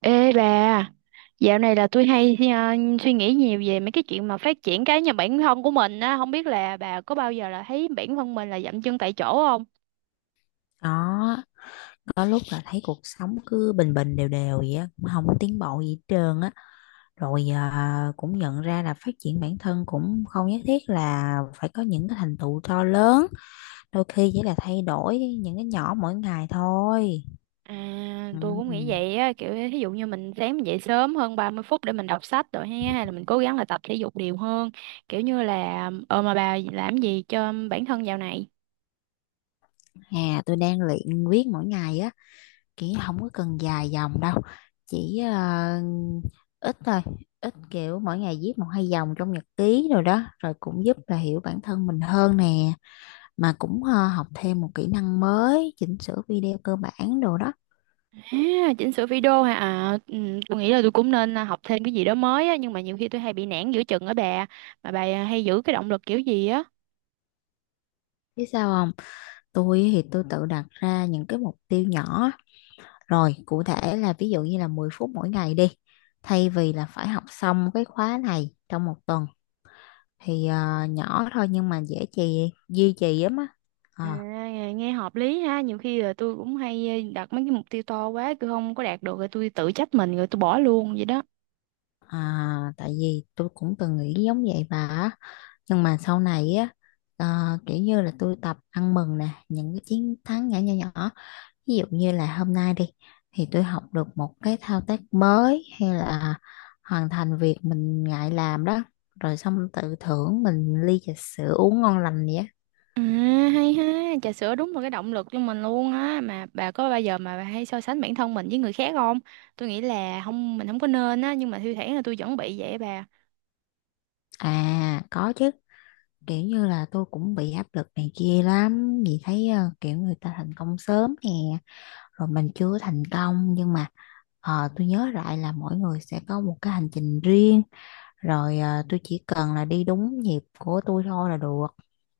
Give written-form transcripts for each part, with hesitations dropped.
Ê bà, dạo này là tôi hay suy nghĩ nhiều về mấy cái chuyện mà phát triển cá nhân bản thân của mình á, không biết là bà có bao giờ là thấy bản thân mình là dậm chân tại chỗ không? Đó, có lúc là thấy cuộc sống cứ bình bình đều đều vậy á cũng không có tiến bộ gì hết trơn á. Rồi à, cũng nhận ra là phát triển bản thân cũng không nhất thiết là phải có những cái thành tựu to lớn. Đôi khi chỉ là thay đổi những cái nhỏ mỗi ngày thôi. À, tôi cũng nghĩ Ừ. vậy á, kiểu ví dụ như mình sáng mình dậy sớm hơn 30 phút để mình đọc sách rồi ha, hay là mình cố gắng là tập thể dục đều hơn, kiểu như là ờ mà bà làm gì cho bản thân dạo này? À, tôi đang luyện viết mỗi ngày á, kiểu không có cần dài dòng đâu, chỉ ít thôi, ít kiểu mỗi ngày viết một hai dòng trong nhật ký rồi đó, rồi cũng giúp là hiểu bản thân mình hơn nè. Mà cũng học thêm một kỹ năng mới chỉnh sửa video cơ bản đồ đó. À, chỉnh sửa video hả? À, ừ, tôi nghĩ là tôi cũng nên học thêm cái gì đó mới á, nhưng mà nhiều khi tôi hay bị nản giữa chừng á bà, mà bà hay giữ cái động lực kiểu gì á? Biết sao không? Tôi thì tôi tự đặt ra những cái mục tiêu nhỏ, rồi cụ thể là ví dụ như là 10 phút mỗi ngày đi, thay vì là phải học xong cái khóa này trong một tuần. Thì nhỏ thôi nhưng mà dễ duy trì lắm á. À, Ờ, nghe hợp lý ha, nhiều khi là tôi cũng hay đặt mấy cái mục tiêu to quá tôi không có đạt được rồi tôi tự trách mình rồi tôi bỏ luôn vậy đó. à, tại vì tôi cũng từng nghĩ giống vậy bà á. Nhưng mà sau này á, ờ, kiểu như là tôi tập ăn mừng nè những cái chiến thắng nhỏ nhỏ nhỏ. Ví dụ như là hôm nay đi thì tôi học được một cái thao tác mới, hay là hoàn thành việc mình ngại làm đó, rồi xong tự thưởng mình ly trà sữa uống ngon lành vậy á. À, hay ha, trà sữa đúng là cái động lực cho mình luôn á. Mà bà có bao giờ mà bà hay so sánh bản thân mình với người khác không? Tôi nghĩ là không, mình không có nên á, nhưng mà thi thoảng là tôi vẫn bị vậy á bà. À, có chứ. Kiểu như là tôi cũng bị áp lực này kia lắm vì thấy kiểu người ta thành công sớm nè, rồi mình chưa thành công, nhưng mà tôi nhớ lại là mỗi người sẽ có một cái hành trình riêng. Rồi tôi chỉ cần là đi đúng nhịp của tôi thôi là được.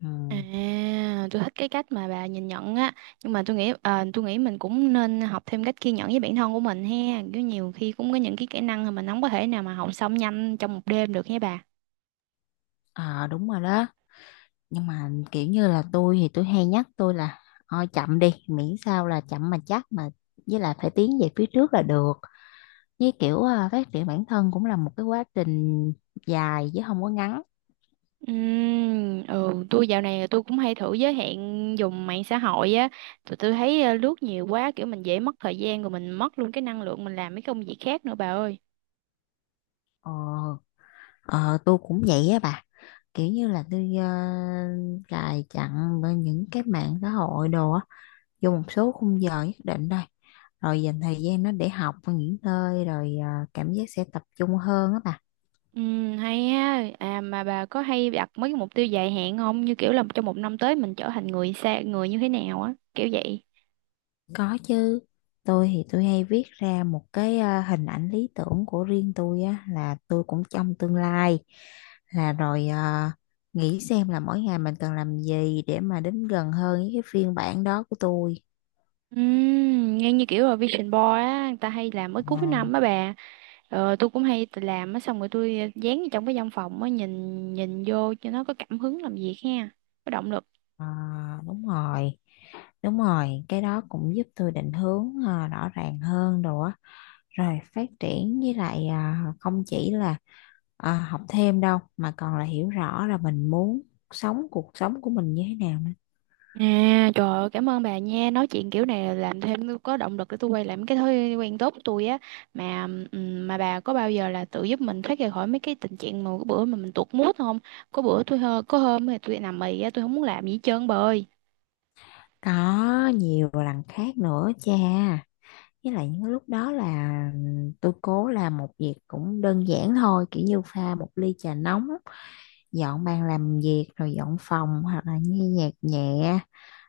Ừ. À, tôi thích cái cách mà bà nhìn nhận á, nhưng mà tôi nghĩ tôi nghĩ mình cũng nên học thêm cách kiên nhẫn với bản thân của mình ha, kiểu nhiều khi cũng có những cái kỹ năng mà mình không có thể nào mà học xong nhanh trong một đêm được nha bà. Ờ, đúng rồi đó, nhưng mà kiểu như là tôi thì tôi hay nhắc tôi là thôi chậm đi, miễn sao là chậm mà chắc mà, với lại phải tiến về phía trước là được. Với kiểu à, phát triển bản thân cũng là một cái quá trình dài chứ không có ngắn. Ừ, tôi dạo này tôi cũng hay thử giới hạn dùng mạng xã hội á. Tụi tôi thấy lướt nhiều quá kiểu mình dễ mất thời gian rồi mình mất luôn cái năng lượng mình làm mấy công việc khác nữa bà ơi. ờ, ờ tôi cũng vậy á bà, kiểu như là tôi cài chặn bên những cái mạng xã hội đồ á, vô một số khung giờ nhất định thôi, rồi dành thời gian nó để học những nơi, rồi cảm giác sẽ tập trung hơn á bà. Hay á. À mà bà có hay đặt mấy cái mục tiêu dài hạn không? Như kiểu là trong một năm tới mình trở thành người xa người như thế nào á, kiểu vậy. Có chứ, tôi thì tôi hay viết ra một cái hình ảnh lý tưởng của riêng tôi á, là tôi cũng trong tương lai, là rồi nghĩ xem là mỗi ngày mình cần làm gì để mà đến gần hơn với cái phiên bản đó của tôi. Nghe như kiểu là Vision Board á, người ta hay làm mới Ờ, cuối năm á bà. Ờ, tôi cũng hay tự làm á, xong rồi tôi dán vào trong cái văn phòng á, nhìn nhìn vô cho nó có cảm hứng làm việc ha, có động lực. ờ, đúng rồi, đúng rồi, cái đó cũng giúp tôi định hướng rõ ràng hơn rồi á. Rồi phát triển với lại không chỉ là học thêm đâu, mà còn là hiểu rõ là mình muốn sống cuộc sống của mình như thế nào nữa. À, trời ơi, cảm ơn bà nha. Nói chuyện kiểu này làm thêm có động lực để tôi quay lại mấy cái thói quen tốt của tôi á. Mà bà có bao giờ là tự giúp mình thoát ra khỏi mấy cái tình trạng mà cái bữa mà mình tuột mood không? Có bữa tôi hơ, có hôm thì tôi nằm mì á, tôi không muốn làm gì hết trơn bà ơi. Có nhiều lần khác nữa cha. Với lại những lúc đó là tôi cố làm một việc cũng đơn giản thôi, kiểu như pha một ly trà nóng, dọn bàn làm việc, rồi dọn phòng, hoặc là nghe nhạc nhẹ,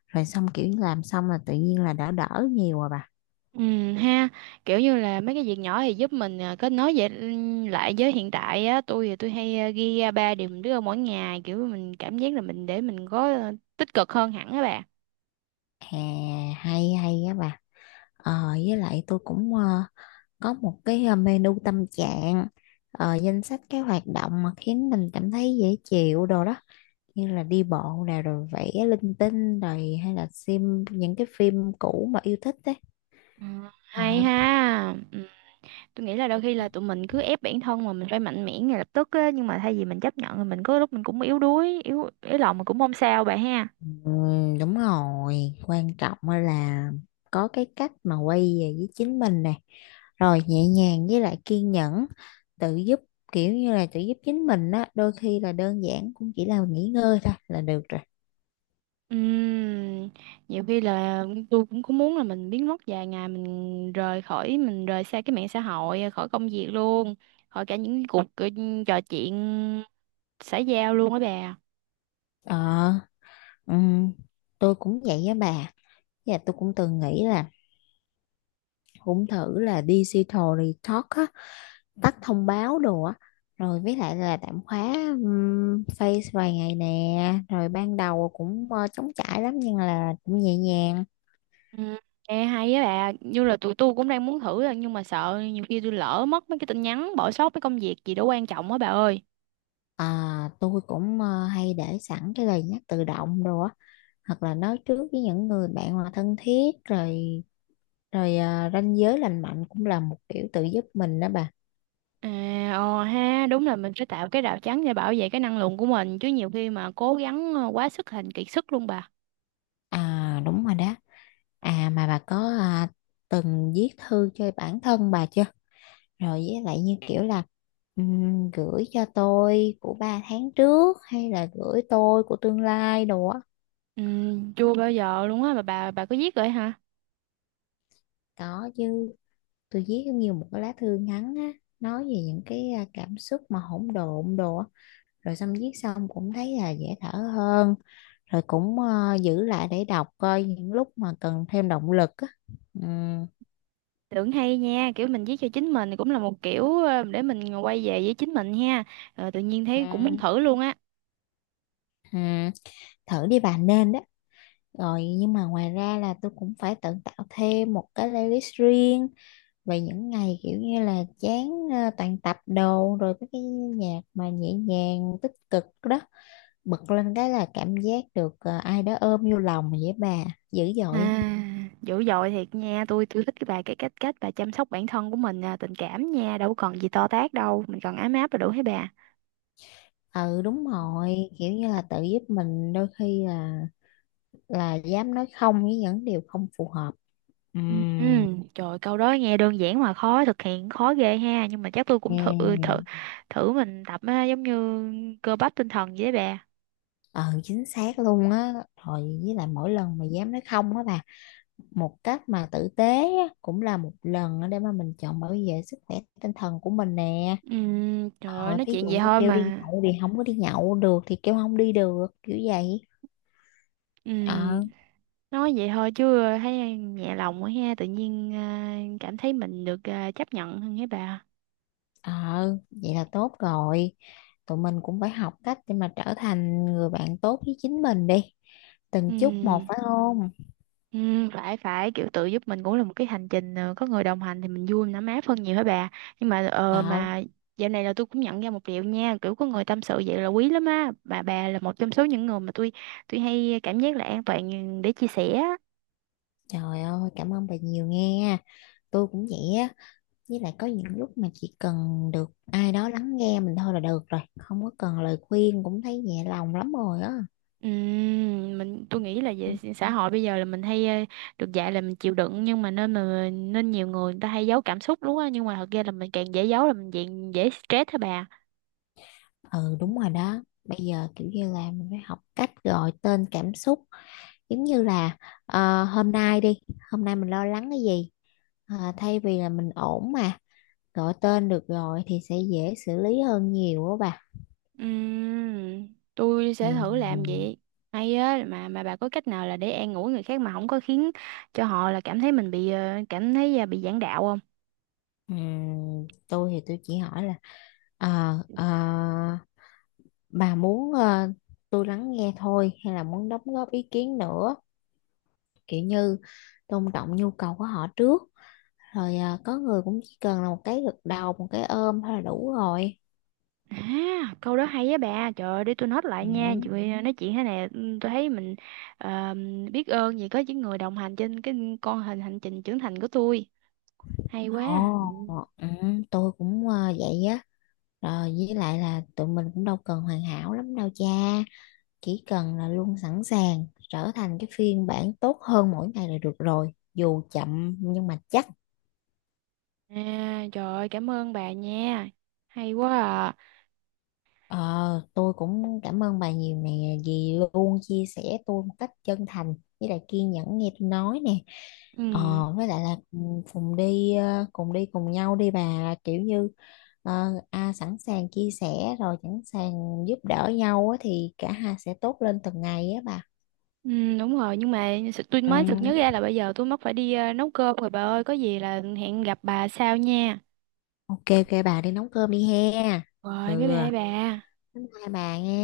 rồi xong kiểu như làm xong là tự nhiên là đã đỡ nhiều rồi bà. Ha, kiểu như là mấy cái việc nhỏ thì giúp mình kết nối về lại với hiện tại á. Tôi thì tôi hay ghi ra ba điều mình đưa mỗi ngày, kiểu mình cảm giác là mình để mình có tích cực hơn hẳn á bà. À, hay hay á bà. Ờ, với lại tôi cũng có một cái menu tâm trạng, danh sách cái hoạt động mà khiến mình cảm thấy dễ chịu đồ đó. Như là đi bộ nè, rồi vẽ linh tinh, rồi hay là xem những cái phim cũ mà yêu thích đấy. Ừ, hay à, ha. Ừ. Tôi nghĩ là đôi khi là tụi mình cứ ép bản thân mà mình phải mạnh mẽ ngay lập tức á, nhưng mà thay vì mình chấp nhận thì mình có lúc mình cũng yếu đuối, yếu yếu lòng mà cũng không sao bà ha. ừ, đúng rồi, quan trọng á là có cái cách mà quay về với chính mình nè, rồi nhẹ nhàng với lại kiên nhẫn tự giúp, kiểu như là tự giúp chính mình á, đôi khi là đơn giản cũng chỉ là nghỉ ngơi thôi là được rồi. Ừm, nhiều khi là tôi cũng có muốn là mình biến mất vài ngày, mình rời xa cái mạng xã hội, khỏi công việc luôn, khỏi cả những cuộc trò chuyện xã giao luôn á bà. ờ ừm, tôi cũng vậy á bà. Với tôi cũng từng nghĩ là cũng thử là digital detox á, tắt thông báo đồ á, rồi với lại là tạm khóa face vài ngày nè. Rồi ban đầu cũng trống trải lắm nhưng là cũng nhẹ nhàng. Ừm, nghe hay á bà, như là tụi tôi cũng đang muốn thử á, nhưng mà sợ nhiều khi tôi lỡ mất mấy cái tin nhắn, bỏ sót mấy công việc gì đó quan trọng á bà ơi. À, tôi cũng hay để sẵn cái lời nhắc tự động đồ á, hoặc là nói trước với những người bạn mà thân thiết rồi. Rồi ranh giới lành mạnh cũng là một kiểu tự giúp mình đó bà. À, ờ ha, đúng là mình phải tạo cái rào chắn để bảo vệ cái năng lượng của mình chứ, nhiều khi mà cố gắng quá sức thành kiệt sức luôn bà. À, đúng rồi đó. À, mà bà có từng viết thư cho bản thân bà chưa? Rồi với lại như kiểu là gửi cho tôi của 3 tháng trước, hay là gửi tôi của tương lai đồ á. Ừ, chưa bao giờ luôn á, mà bà có viết rồi hả? Có chứ, tôi viết giống như một cái lá thư ngắn á, nói về những cái cảm xúc mà hỗn độn đồ á. Rồi xong viết xong cũng thấy là dễ thở hơn, rồi cũng giữ lại để đọc coi những lúc mà cần thêm động lực á. Ừ, Tưởng hay nha, kiểu mình viết cho chính mình cũng là một kiểu để mình quay về với chính mình ha. Ờ, tự nhiên ừ, thấy cũng muốn thử luôn á. ừ. Thử đi bà, nên đó. Rồi nhưng mà ngoài ra là tôi cũng phải tự tạo thêm một cái playlist riêng, vậy những ngày kiểu như là chán toàn tập đồ, rồi mấy cái nhạc mà nhẹ nhàng tích cực đó, bật lên cái là cảm giác được ai đó ôm vô lòng vậy bà, dữ dội không? À, dữ dội thiệt nha, tôi thích cái bà cái cách cách bà chăm sóc bản thân của mình à, tình cảm nha, đâu còn gì to tát đâu, mình còn ấm áp là đủ hết Ừ, đúng bà. rồi, kiểu như là tự giúp mình đôi khi là dám nói không với những điều không phù hợp. Ừ, Ừm. trời ơi, câu đó nghe đơn giản mà khó thực hiện, khó ghê ha, nhưng mà chắc tôi cũng thử thử Ừm. Ừ. thử mình tập á, giống như cơ bắp tinh thần vậy đấy bà. Ờ, chính xác luôn á. Rồi với lại mỗi lần mà dám nói không á bà, một cách mà tử tế á, cũng là một lần á để mà mình chọn bảo vệ sức khỏe tinh thần của mình nè. Trời ơi, Ờ, nói thí chuyện dụ vậy như thôi kêu đi mà. nhậu thì không có đi nhậu được, thì kêu không đi được kiểu vậy. Ừm, ờ nói vậy thôi chứ thấy nhẹ lòng quá ha, tự nhiên cảm thấy mình được chấp nhận hơn hả bà. ờ Vậy là tốt rồi, tụi mình cũng phải học cách để mà trở thành người bạn tốt với chính mình đi, từng chút một, Ừm. phải không? Ừ, phải phải kiểu tự giúp mình cũng là một cái hành trình có người đồng hành thì mình vui, mình ấm áp hơn nhiều hả bà, nhưng mà ờ, ờ mà dạo này là tôi cũng nhận ra một điều nha, kiểu có người tâm sự vậy là quý lắm á bà là một trong số những người mà tôi hay cảm giác là an toàn để chia sẻ á. Trời ơi, cảm ơn bà nhiều nghe. Tôi cũng vậy á, với lại có những lúc mà chỉ cần được ai đó lắng nghe mình thôi là được rồi, không có cần lời khuyên cũng thấy nhẹ lòng lắm rồi á. Ừ, tôi nghĩ là về xã hội bây giờ là mình hay được dạy là mình chịu đựng, nhưng mà nên nhiều người người ta hay giấu cảm xúc đúng á, nhưng mà thật ra là mình càng dễ giấu là mình càng dễ stress hả bà. Ừ, đúng rồi đó. Bây giờ kiểu như là mình phải học cách gọi tên cảm xúc, giống như là hôm nay đi, hôm nay mình lo lắng cái gì. Ờ, thay vì là mình ổn mà, gọi tên được rồi thì sẽ dễ xử lý hơn nhiều á bà. Ừm, tôi Ừ. sẽ thử Ừ, làm vậy. Hay á, mà bà có cách nào là để an ủi người khác mà không có khiến cho họ là cảm thấy mình bị bị giảng đạo không? ừ, tôi thì tôi chỉ hỏi là ờ, ờ, bà muốn tôi lắng nghe thôi hay là muốn đóng góp ý kiến nữa, kiểu như tôn trọng nhu cầu của họ trước. Rồi có người cũng chỉ cần là một cái gật đầu, một cái ôm thôi là đủ rồi. À, câu đó hay á bà. Trời ơi, để tôi note lại Ừ. nha. Chị Huy nói chuyện thế này ừ, tôi thấy mình ờ, biết ơn vì có những người đồng hành trên cái con hình hành trình trưởng thành của tôi. Hay quá. Ồ, ừ, tôi cũng vậy á. Rồi với lại là tụi mình cũng đâu cần hoàn hảo lắm đâu cha. Chỉ cần là luôn sẵn sàng trở thành cái phiên bản tốt hơn mỗi ngày là được rồi. Dù chậm nhưng mà chắc. À, trời ơi, cảm ơn bà nha. Hay quá à. Ờ, tôi cũng cảm ơn bà nhiều nè, vì luôn chia sẻ tôi một cách chân thành, với lại kiên nhẫn nghe tôi nói nè. Ừ. ờ, với lại là cùng cùng đi ờ, cùng đi cùng nhau đi bà, kiểu như sẵn sàng chia sẻ, rồi sẵn sàng giúp đỡ nhau á, thì cả hai sẽ tốt lên từng ngày á bà. Ừ, đúng rồi, nhưng mà sự- tôi Ừ. mới sực nhớ ra là bây giờ tôi mất phải đi nấu cơm rồi bà ơi, có gì là hẹn gặp bà sau nha, OK, OK, bà đi nấu cơm đi he. rồi bye Ừ, bye bà. bye bye bà nha.